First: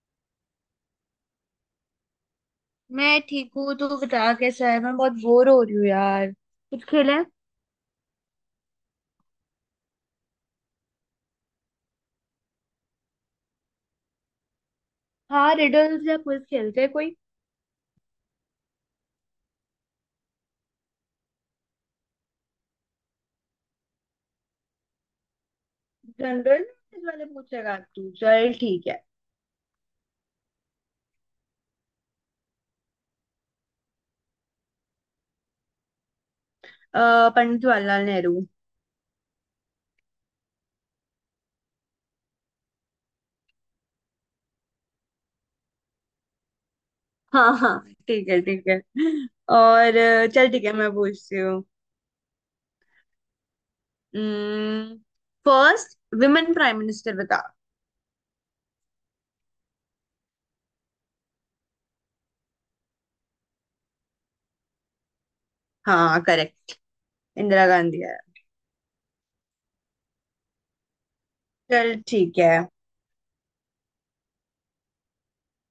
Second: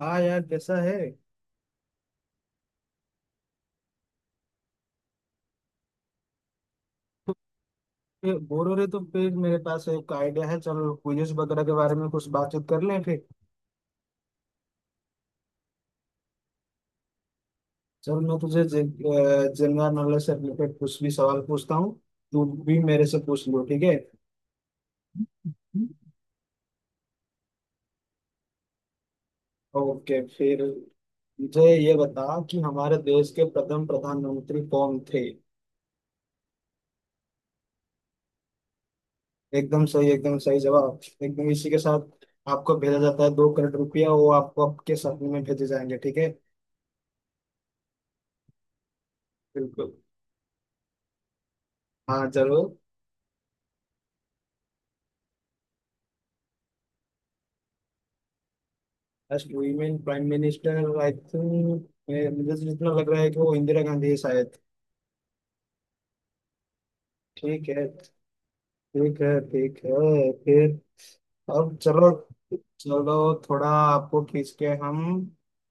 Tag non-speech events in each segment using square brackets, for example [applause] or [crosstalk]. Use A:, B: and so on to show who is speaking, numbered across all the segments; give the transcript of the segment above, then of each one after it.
A: हाँ यार, कैसा है?
B: मैं ठीक हूँ। तू बता, कैसा है? मैं बहुत बोर हो रही हूँ यार, कुछ खेलें?
A: ये बोर हो रहे तो फिर मेरे पास एक आइडिया है। चलो क्विज वगैरह के बारे में कुछ बातचीत कर लें फिर।
B: हाँ, रिडल्स या क्विज खेलते हैं कोई।
A: चल मैं तुझे जनरल नॉलेज से रिलेटेड कुछ भी सवाल पूछता हूँ। तू भी मेरे से पूछ लो, ठीक है?
B: जनरल नॉलेज वाले पूछेगा तू? चल ठीक है।
A: ओके फिर, मुझे ये बता कि हमारे देश के प्रथम प्रधानमंत्री कौन थे।
B: पंडित जवाहरलाल नेहरू।
A: एकदम सही, एकदम सही जवाब। एकदम इसी के साथ आपको भेजा जाता है 2 करोड़ रुपया, वो आपको आपके साथ में भेजे जाएंगे, ठीक है।
B: हाँ हाँ। ठीक है, ठीक है।
A: बिल्कुल।
B: और चल ठीक है, मैं पूछती हूँ।
A: हाँ, जरूर।
B: फर्स्ट विमेन प्राइम मिनिस्टर बता।
A: First women prime minister, I think मुझे तो जितना लग रहा है कि वो इंदिरा गांधी है शायद।
B: हाँ, करेक्ट। इंदिरा
A: ठीक है
B: गांधी है।
A: ठीक है ठीक है। फिर अब
B: चल
A: चलो,
B: ठीक है,
A: चलो थोड़ा आपको खींच के हम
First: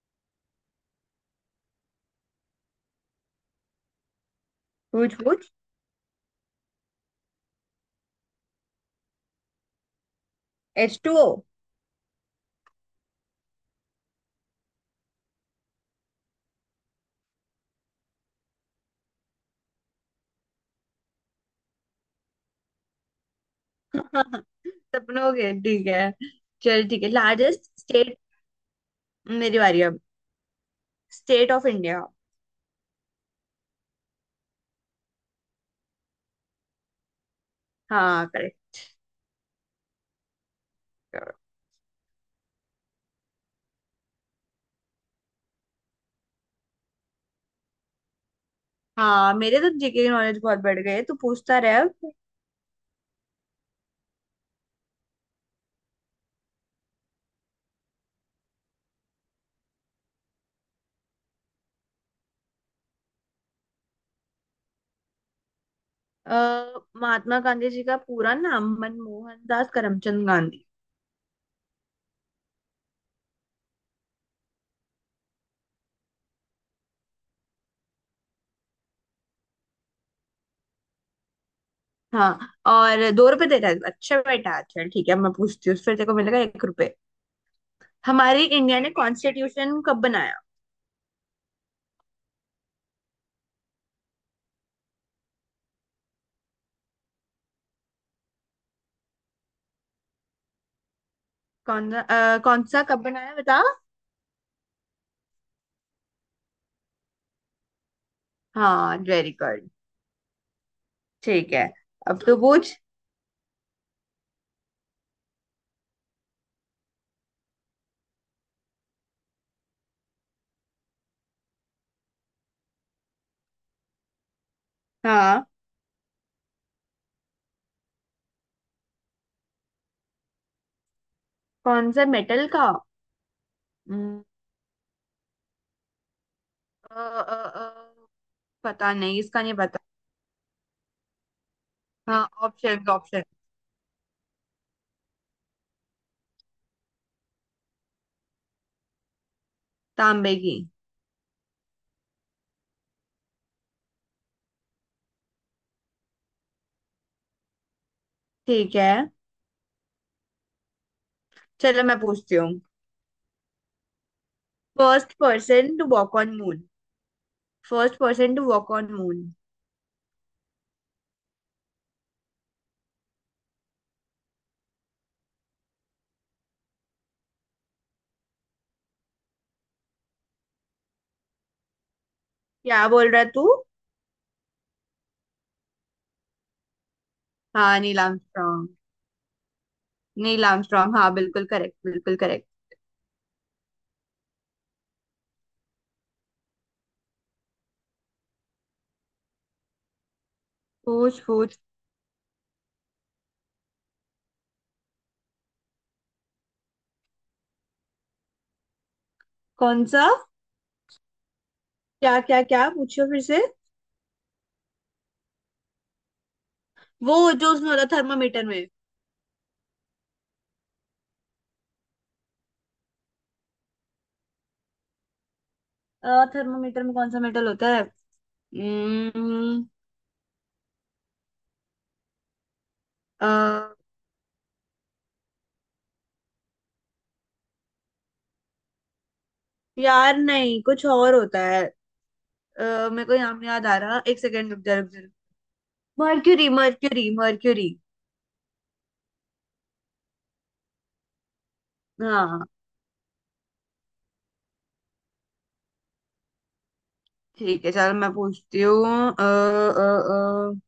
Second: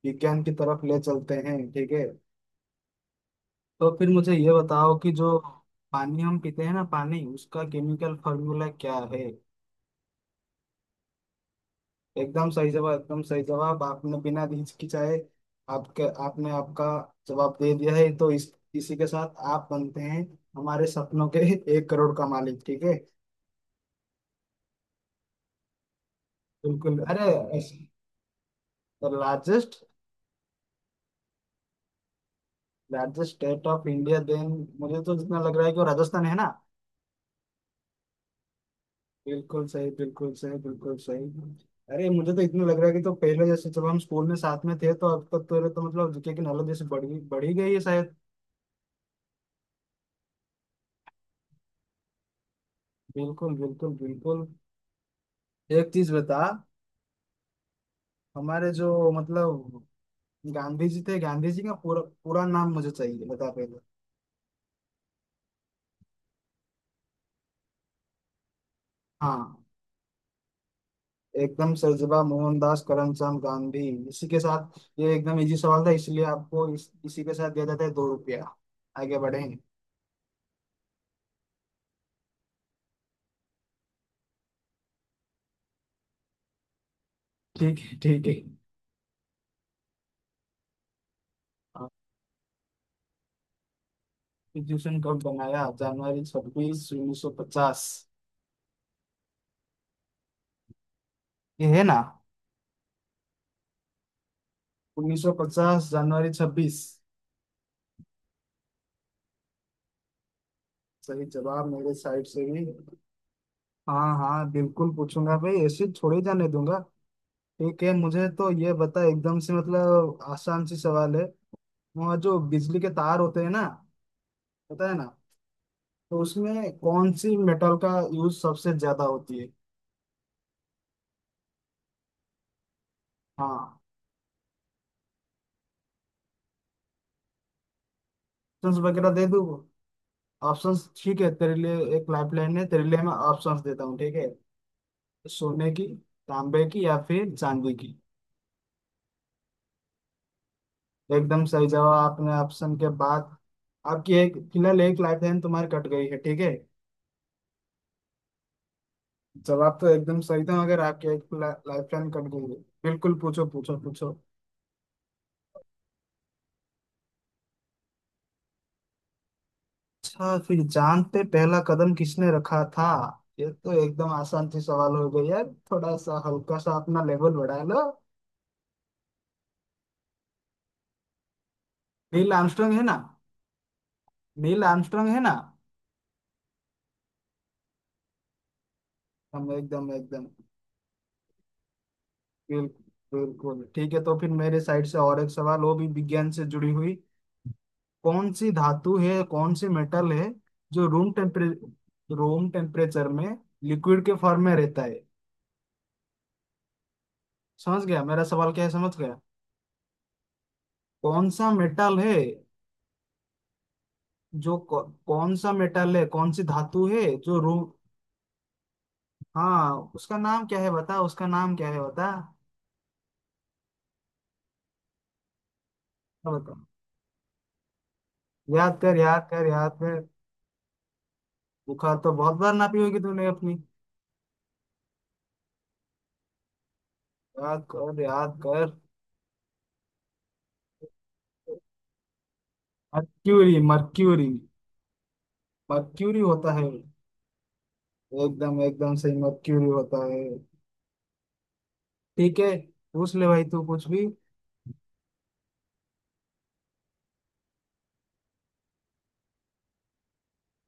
A: विज्ञान की तरफ ले चलते हैं, ठीक है। तो फिर मुझे ये बताओ कि
B: पूछ
A: जो
B: पूछ।
A: पानी हम पीते हैं ना, पानी, उसका केमिकल फॉर्मूला क्या है।
B: H2O।
A: एकदम सही जवाब, एकदम सही जवाब। आपने बिना हिचकिचाए आपके आपने आपका जवाब दे दिया है, तो इस इसी के साथ आप बनते हैं हमारे सपनों के [laughs] 1 करोड़ का मालिक, ठीक है।
B: [laughs] सपनों के, ठीक है। चल
A: बिल्कुल।
B: ठीक है,
A: अरे
B: लार्जेस्ट स्टेट।
A: द
B: मेरी
A: लार्जेस्ट,
B: बारी अब। State of India.
A: Largest state of India then, मुझे तो जितना लग रहा है कि वो राजस्थान है ना।
B: हाँ, करेक्ट।
A: बिल्कुल सही, बिल्कुल सही, बिल्कुल सही। अरे मुझे तो इतना लग रहा है कि तो पहले जैसे जब हम स्कूल में साथ में थे, तो अब तक तो मतलब जीके की नॉलेज जैसे बढ़ गई, बढ़ ही गई है शायद।
B: हाँ, मेरे तो जीके की नॉलेज बहुत बढ़ गई है। तू पूछता रहे अब।
A: बिल्कुल बिल्कुल बिल्कुल। एक चीज बता, हमारे जो मतलब गांधी जी थे, गांधी जी का पूरा पूरा नाम मुझे चाहिए, बता पहले।
B: महात्मा गांधी जी का पूरा नाम मनमोहन
A: हाँ,
B: दास करमचंद गांधी।
A: एकदम सरजबा मोहनदास करमचंद गांधी। इसी के साथ, ये एकदम इजी सवाल था, इसलिए आपको इसी के साथ दिया जाता है 2 रुपया। आगे बढ़ेंगे।
B: हाँ। और 2 रुपए दे रहा है? अच्छा बेटा, चल ठीक है। अब मैं पूछती हूँ, फिर तेरे को मिलेगा 1 रुपए।
A: ठीक है ठीक है।
B: हमारी इंडिया ने कॉन्स्टिट्यूशन कब बनाया?
A: कॉन्स्टिट्यूशन कब बनाया? जनवरी छब्बीस, उन्नीस सौ पचास। ये है
B: कौन
A: ना।
B: सा? कौन सा कब बनाया, बता।
A: उन्नीस सौ पचास, जनवरी छब्बीस।
B: हाँ, वेरी गुड।
A: सही
B: ठीक है,
A: जवाब मेरे
B: अब
A: साइड
B: तो
A: से भी।
B: पूछ।
A: हाँ हाँ, बिल्कुल पूछूंगा भाई, ऐसे थोड़ी जाने दूंगा। ठीक है, मुझे तो ये बता, एकदम से मतलब आसान सी सवाल है। वहाँ जो बिजली के तार होते हैं ना, पता है ना,
B: हाँ।
A: तो उसमें कौन सी मेटल का यूज सबसे ज्यादा होती है।
B: कौन सा मेटल का?
A: हाँ,
B: हम्म, अ, अ, अ,
A: ऑप्शंस
B: पता
A: वगैरह
B: नहीं,
A: दे
B: इसका
A: दूँ?
B: नहीं पता।
A: ऑप्शंस, ठीक है, तेरे लिए एक
B: हाँ,
A: लाइफलाइन है, तेरे
B: ऑप्शन
A: लिए मैं
B: ऑप्शन।
A: ऑप्शंस देता हूँ, ठीक है। सोने की, तांबे की, या फिर चांदी की।
B: तांबे की।
A: एकदम सही जवाब, आपने ऑप्शन के बाद आपकी एक, फिलहाल एक लाइफलाइन तुम्हारी कट गई है, ठीक है।
B: ठीक है,
A: जवाब तो एकदम सही था, मगर आपकी एक
B: चलो
A: लाइफ
B: मैं
A: लाइन कट
B: पूछती
A: गई
B: हूँ।
A: है। बिल्कुल, पूछो पूछो पूछो।
B: First person to walk on moon. First person to walk on moon.
A: अच्छा, फिर जान पे पहला कदम किसने रखा था? ये तो एकदम आसान सी सवाल हो गई है, थोड़ा सा हल्का सा अपना लेवल बढ़ा लो। नील आर्मस्ट्रांग है
B: क्या
A: ना?
B: बोल रहा है तू?
A: नील आर्मस्ट्रांग है ना।
B: हाँ, नील आर्मस्ट्रॉन्ग।
A: हम एकदम एकदम
B: नील आर्मस्ट्रॉन्ग, हाँ बिल्कुल करेक्ट, बिल्कुल करेक्ट।
A: बिल्कुल बिल्कुल, ठीक है। तो फिर मेरे साइड से और एक सवाल, वो भी विज्ञान से जुड़ी हुई। कौन सी धातु है, कौन सी मेटल है जो
B: पूछ पूछ।
A: रूम टेम्परेचर में लिक्विड के फॉर्म में रहता है? समझ गया मेरा सवाल क्या है, समझ गया?
B: कौन सा?
A: कौन सा मेटल है?
B: क्या क्या क्या, पूछो फिर से।
A: जो कौ, कौन सा मेटल है, कौन सी धातु है
B: वो
A: जो
B: जो
A: रू,
B: उसमें होता है, थर्मामीटर में।
A: हाँ, उसका नाम क्या है बता, उसका नाम क्या है बता। हाँ, बता।
B: थर्मामीटर में कौन सा मेटल होता है?
A: याद कर, याद कर,
B: हम्म,
A: याद कर। बुखार तो बहुत बार नापी होगी तूने
B: अ,
A: अपनी। याद कर, याद कर।
B: यार नहीं, कुछ और होता है। मेरे को नाम नहीं
A: मर्क्यूरी,
B: याद आ रहा, एक
A: मर्क्यूरी,
B: सेकेंड, रुक जा रुक जा।
A: मर्क्यूरी
B: मर्क्यूरी
A: होता है।
B: Mercury mercury.
A: एकदम एकदम सही, मर्क्यूरी होता है। ठीक
B: हाँ।
A: है, पूछ ले भाई तू कुछ भी।
B: ठीक है, चलो मैं पूछती हूँ। अ, अ, अ,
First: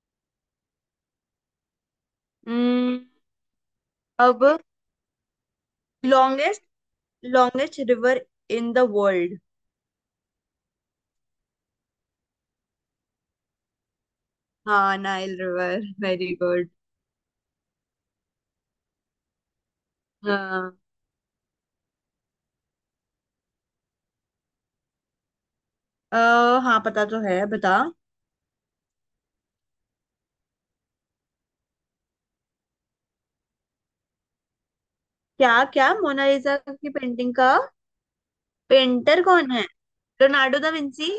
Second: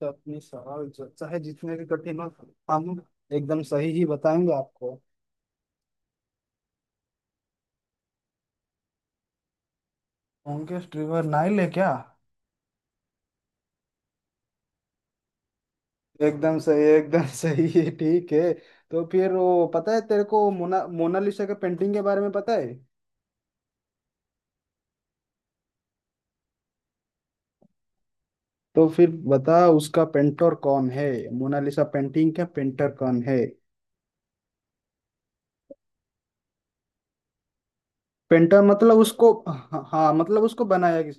A: तो अपनी सवाल जो चाहे जितने भी कठिन हो,
B: हम्म,
A: हम एकदम सही ही
B: अब
A: बताएंगे आपको।
B: Longest longest river in the world.
A: ओंकेश ट्रिवर नाइल है क्या?
B: हाँ, नाइल रिवर। वेरी
A: एकदम
B: गुड।
A: सही, एकदम सही है, ठीक है। तो फिर वो पता है तेरे को,
B: हाँ
A: मोनालिसा के पेंटिंग के बारे में पता है?
B: अ, हाँ, पता तो है, बता।
A: तो फिर बता उसका पेंटर कौन है। मोनालिसा पेंटिंग का पेंटर कौन है?
B: क्या क्या, मोनालिसा की पेंटिंग का
A: पेंटर मतलब
B: पेंटर
A: उसको,
B: कौन है?
A: हाँ हाँ, मतलब
B: लियोनार्डो
A: उसको
B: दा
A: बनाया
B: विंची।
A: किस।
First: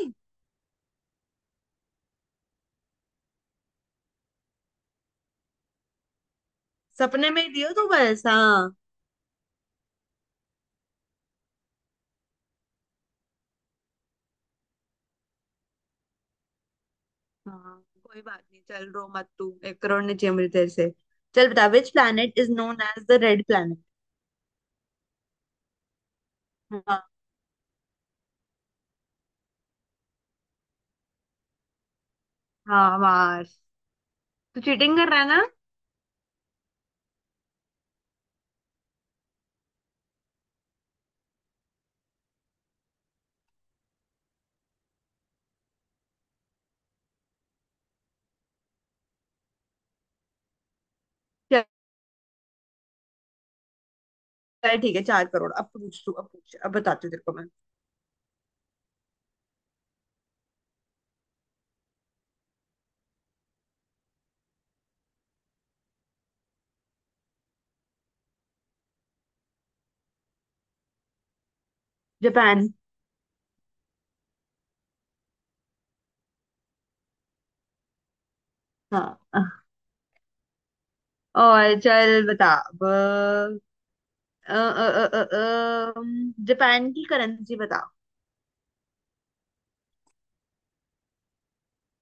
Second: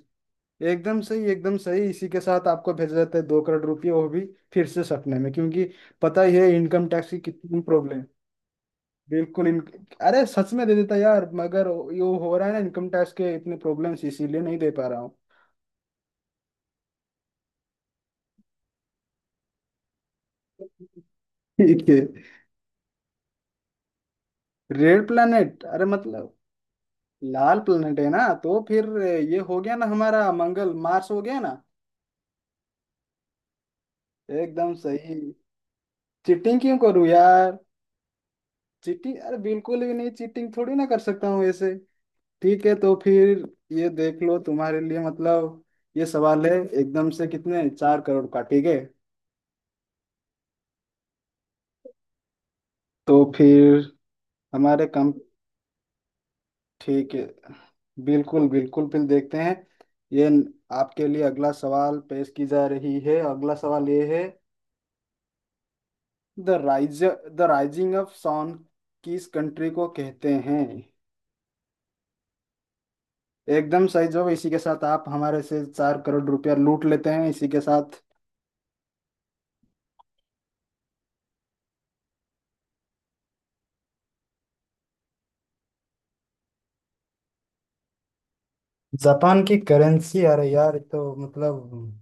A: एकदम सही, एकदम सही, इसी के साथ आपको भेजा जाता है दो करोड़ रुपये, वो भी फिर से सपने में, क्योंकि पता ही है इनकम टैक्स की
B: सपने में ही
A: कितनी
B: दियो तू
A: प्रॉब्लम।
B: बस। हाँ।
A: बिल्कुल इन, अरे सच में दे देता यार, मगर ये हो रहा है ना इनकम टैक्स के इतने प्रॉब्लम्स, इसीलिए नहीं दे पा रहा हूँ।
B: हाँ कोई बात नहीं, चल रो मत तू। 1 करोड़ ने चाहिए मुझे तेरे से। चल बता,
A: ठीक
B: विच
A: है,
B: planet is known as the red planet?
A: Red planet, अरे मतलब
B: हाँ
A: लाल प्लैनेट है ना, तो फिर ये हो गया ना हमारा मंगल, मार्स हो गया ना।
B: हाँ हाँ। तो
A: एकदम
B: चीटिंग कर रहा
A: सही।
B: है ना?
A: चीटिंग क्यों करूं यार? चीटिंग, अरे बिल्कुल भी नहीं, चीटिंग थोड़ी ना कर सकता हूँ ऐसे। ठीक है, तो फिर ये देख लो तुम्हारे लिए, मतलब ये सवाल है एकदम से कितने, 4 करोड़ का, ठीक है।
B: चल
A: तो फिर
B: चल,
A: हमारे
B: ठीक है,
A: कंपनी,
B: 4 करोड़। अब पूछ तू, अब पूछ, अब बताती हूँ
A: ठीक
B: तेरे
A: है,
B: को मैं।
A: बिल्कुल बिल्कुल फिर देखते हैं। ये न- आपके लिए अगला सवाल पेश की जा रही है, अगला सवाल ये है, the rise the rising of sun किस कंट्री को कहते हैं?
B: जापान।
A: एकदम सही जवाब, इसी के साथ आप हमारे से 4 करोड़ रुपया लूट लेते हैं, इसी के साथ।
B: हाँ। और चल बता अब जापान की करेंसी बता।
A: जापान की करेंसी, अरे यार, ये तो मतलब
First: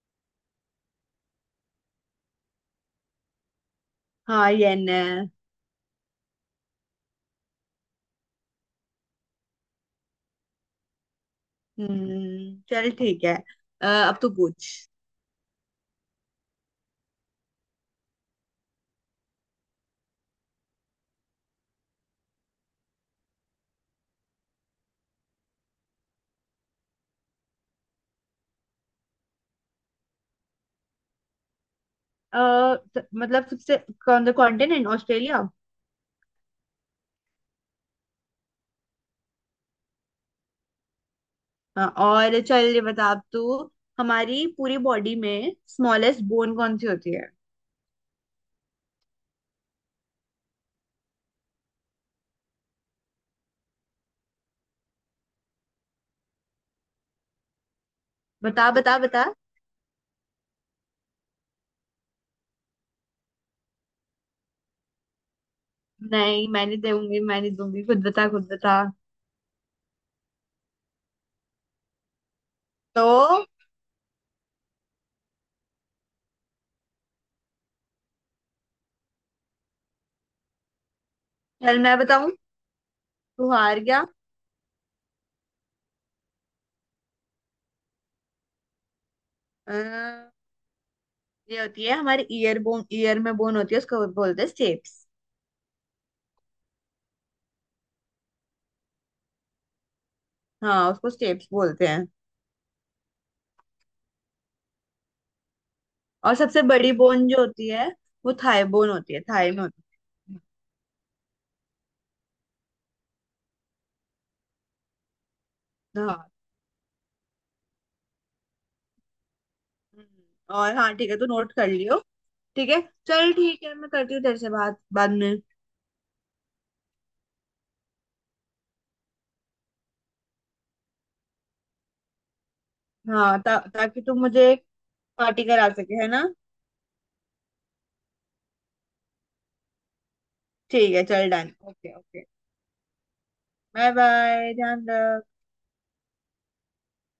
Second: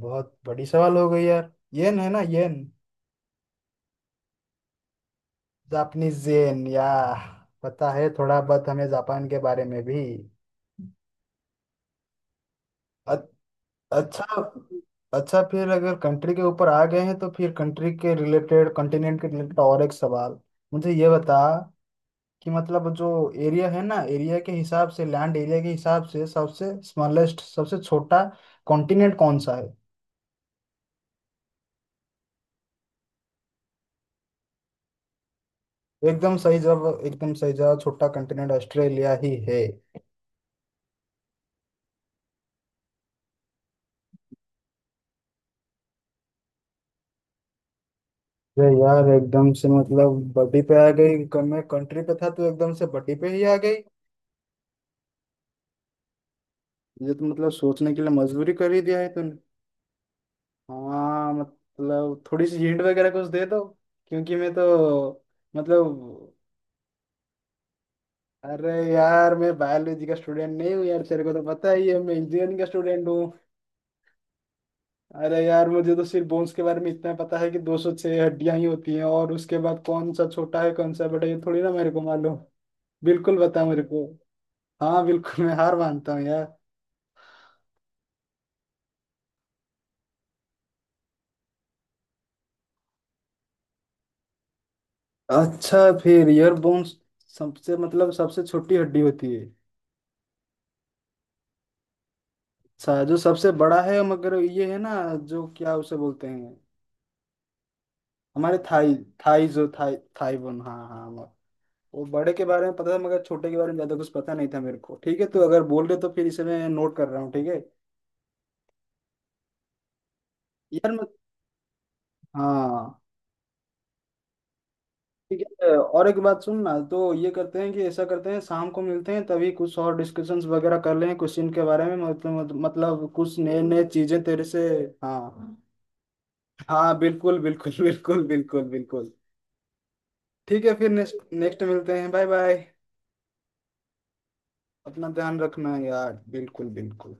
A: बहुत बड़ी सवाल हो गई यार, येन है ना, येन,
B: हाँ, येन है।
A: जापानीज येन, या पता है थोड़ा बहुत हमें जापान के बारे में भी।
B: हम्म, चल ठीक है। अब
A: अच्छा,
B: तू पूछ।
A: अच्छा फिर अगर कंट्री के ऊपर आ गए हैं, तो फिर कंट्री के रिलेटेड, कॉन्टिनेंट के रिलेटेड और एक सवाल, मुझे ये बता कि मतलब जो एरिया है ना, एरिया के हिसाब से, लैंड एरिया के हिसाब से सबसे स्मॉलेस्ट, सबसे छोटा कॉन्टिनेंट कौन सा है?
B: अ, मतलब सबसे कौन सा कॉन्टिनेंट? ऑस्ट्रेलिया।
A: एकदम सही जवाब, एकदम सही जवाब, छोटा कॉन्टिनेंट ऑस्ट्रेलिया ही है।
B: हाँ। और चल ये बता अब तू, हमारी पूरी बॉडी में स्मॉलेस्ट बोन कौन सी होती है?
A: अरे यार एकदम से मतलब बड़ी पे आ गई, मैं कंट्री पे था तो एकदम से बड़ी पे ही आ गई। ये तो मतलब सोचने के लिए मजबूरी
B: बता
A: कर ही
B: बता
A: दिया है, तो
B: बता।
A: हाँ, मतलब थोड़ी सी हिंट वगैरह कुछ दे दो, क्योंकि मैं तो मतलब,
B: नहीं, मैं नहीं दूंगी, मैं नहीं दूंगी, खुद बता, खुद
A: अरे
B: बता।
A: यार मैं बायोलॉजी का स्टूडेंट नहीं हूँ यार, तेरे को तो पता ही है, मैं इंजीनियरिंग का स्टूडेंट हूँ।
B: तो
A: अरे यार, मुझे तो सिर्फ बोन्स के बारे में इतना पता है कि 206 हड्डियां ही होती हैं, और उसके बाद कौन सा छोटा है, कौन सा बड़ा है, ये थोड़ी ना
B: चल,
A: मेरे
B: मैं
A: को
B: बताऊं।
A: मालूम। बिल्कुल,
B: तू
A: बता
B: हार
A: मेरे को।
B: गया।
A: हाँ, बिल्कुल मैं हार मानता हूँ यार।
B: अ, ये होती है हमारे ईयर बोन। ईयर में बोन होती है, उसको बोलते हैं स्टेप्स।
A: अच्छा, फिर ईयर बोन्स सबसे मतलब सबसे छोटी हड्डी होती है।
B: हाँ, उसको स्टेप्स बोलते हैं।
A: अच्छा, जो सबसे बड़ा है मगर ये है ना, जो, क्या उसे बोलते
B: और
A: हैं?
B: सबसे बड़ी बोन जो होती है, वो
A: हमारे
B: थाई बोन
A: थाई,
B: होती है।
A: थाई
B: थाई में
A: जो,
B: होती
A: थाई थाई बोन, हाँ हाँ, वो बड़े के बारे में पता था, मगर छोटे के बारे में ज्यादा कुछ पता नहीं था मेरे को। ठीक है, तो अगर बोल रहे,
B: है।
A: तो
B: हाँ
A: फिर इसे मैं नोट कर रहा हूँ, ठीक है।
B: हम्म, और
A: यार
B: हाँ
A: मैं,
B: ठीक है, तू नोट कर लियो। ठीक है।
A: हाँ,
B: चल ठीक है, मैं करती हूँ तेरे से बात बाद में।
A: ठीक है। और एक बात सुन ना, तो ये करते हैं कि ऐसा करते हैं शाम को मिलते हैं तभी, कुछ और डिस्कशंस वगैरह कर लें क्वेश्चन के बारे में, मतलब कुछ
B: हाँ
A: नए नए
B: ताकि तू
A: चीजें तेरे
B: मुझे
A: से।
B: पार्टी
A: हाँ
B: करा सके, है ना?
A: हाँ, बिल्कुल बिल्कुल [laughs] बिल्कुल बिल्कुल बिल्कुल। ठीक है, फिर
B: ठीक है,
A: नेक्स्ट,
B: चल डन,
A: नेक्स्ट
B: ओके
A: मिलते हैं,
B: okay.
A: Bye bye.
B: Bye bye, ध्यान
A: अपना
B: रख।
A: ध्यान रखना यार, बिल्कुल बिल्कुल।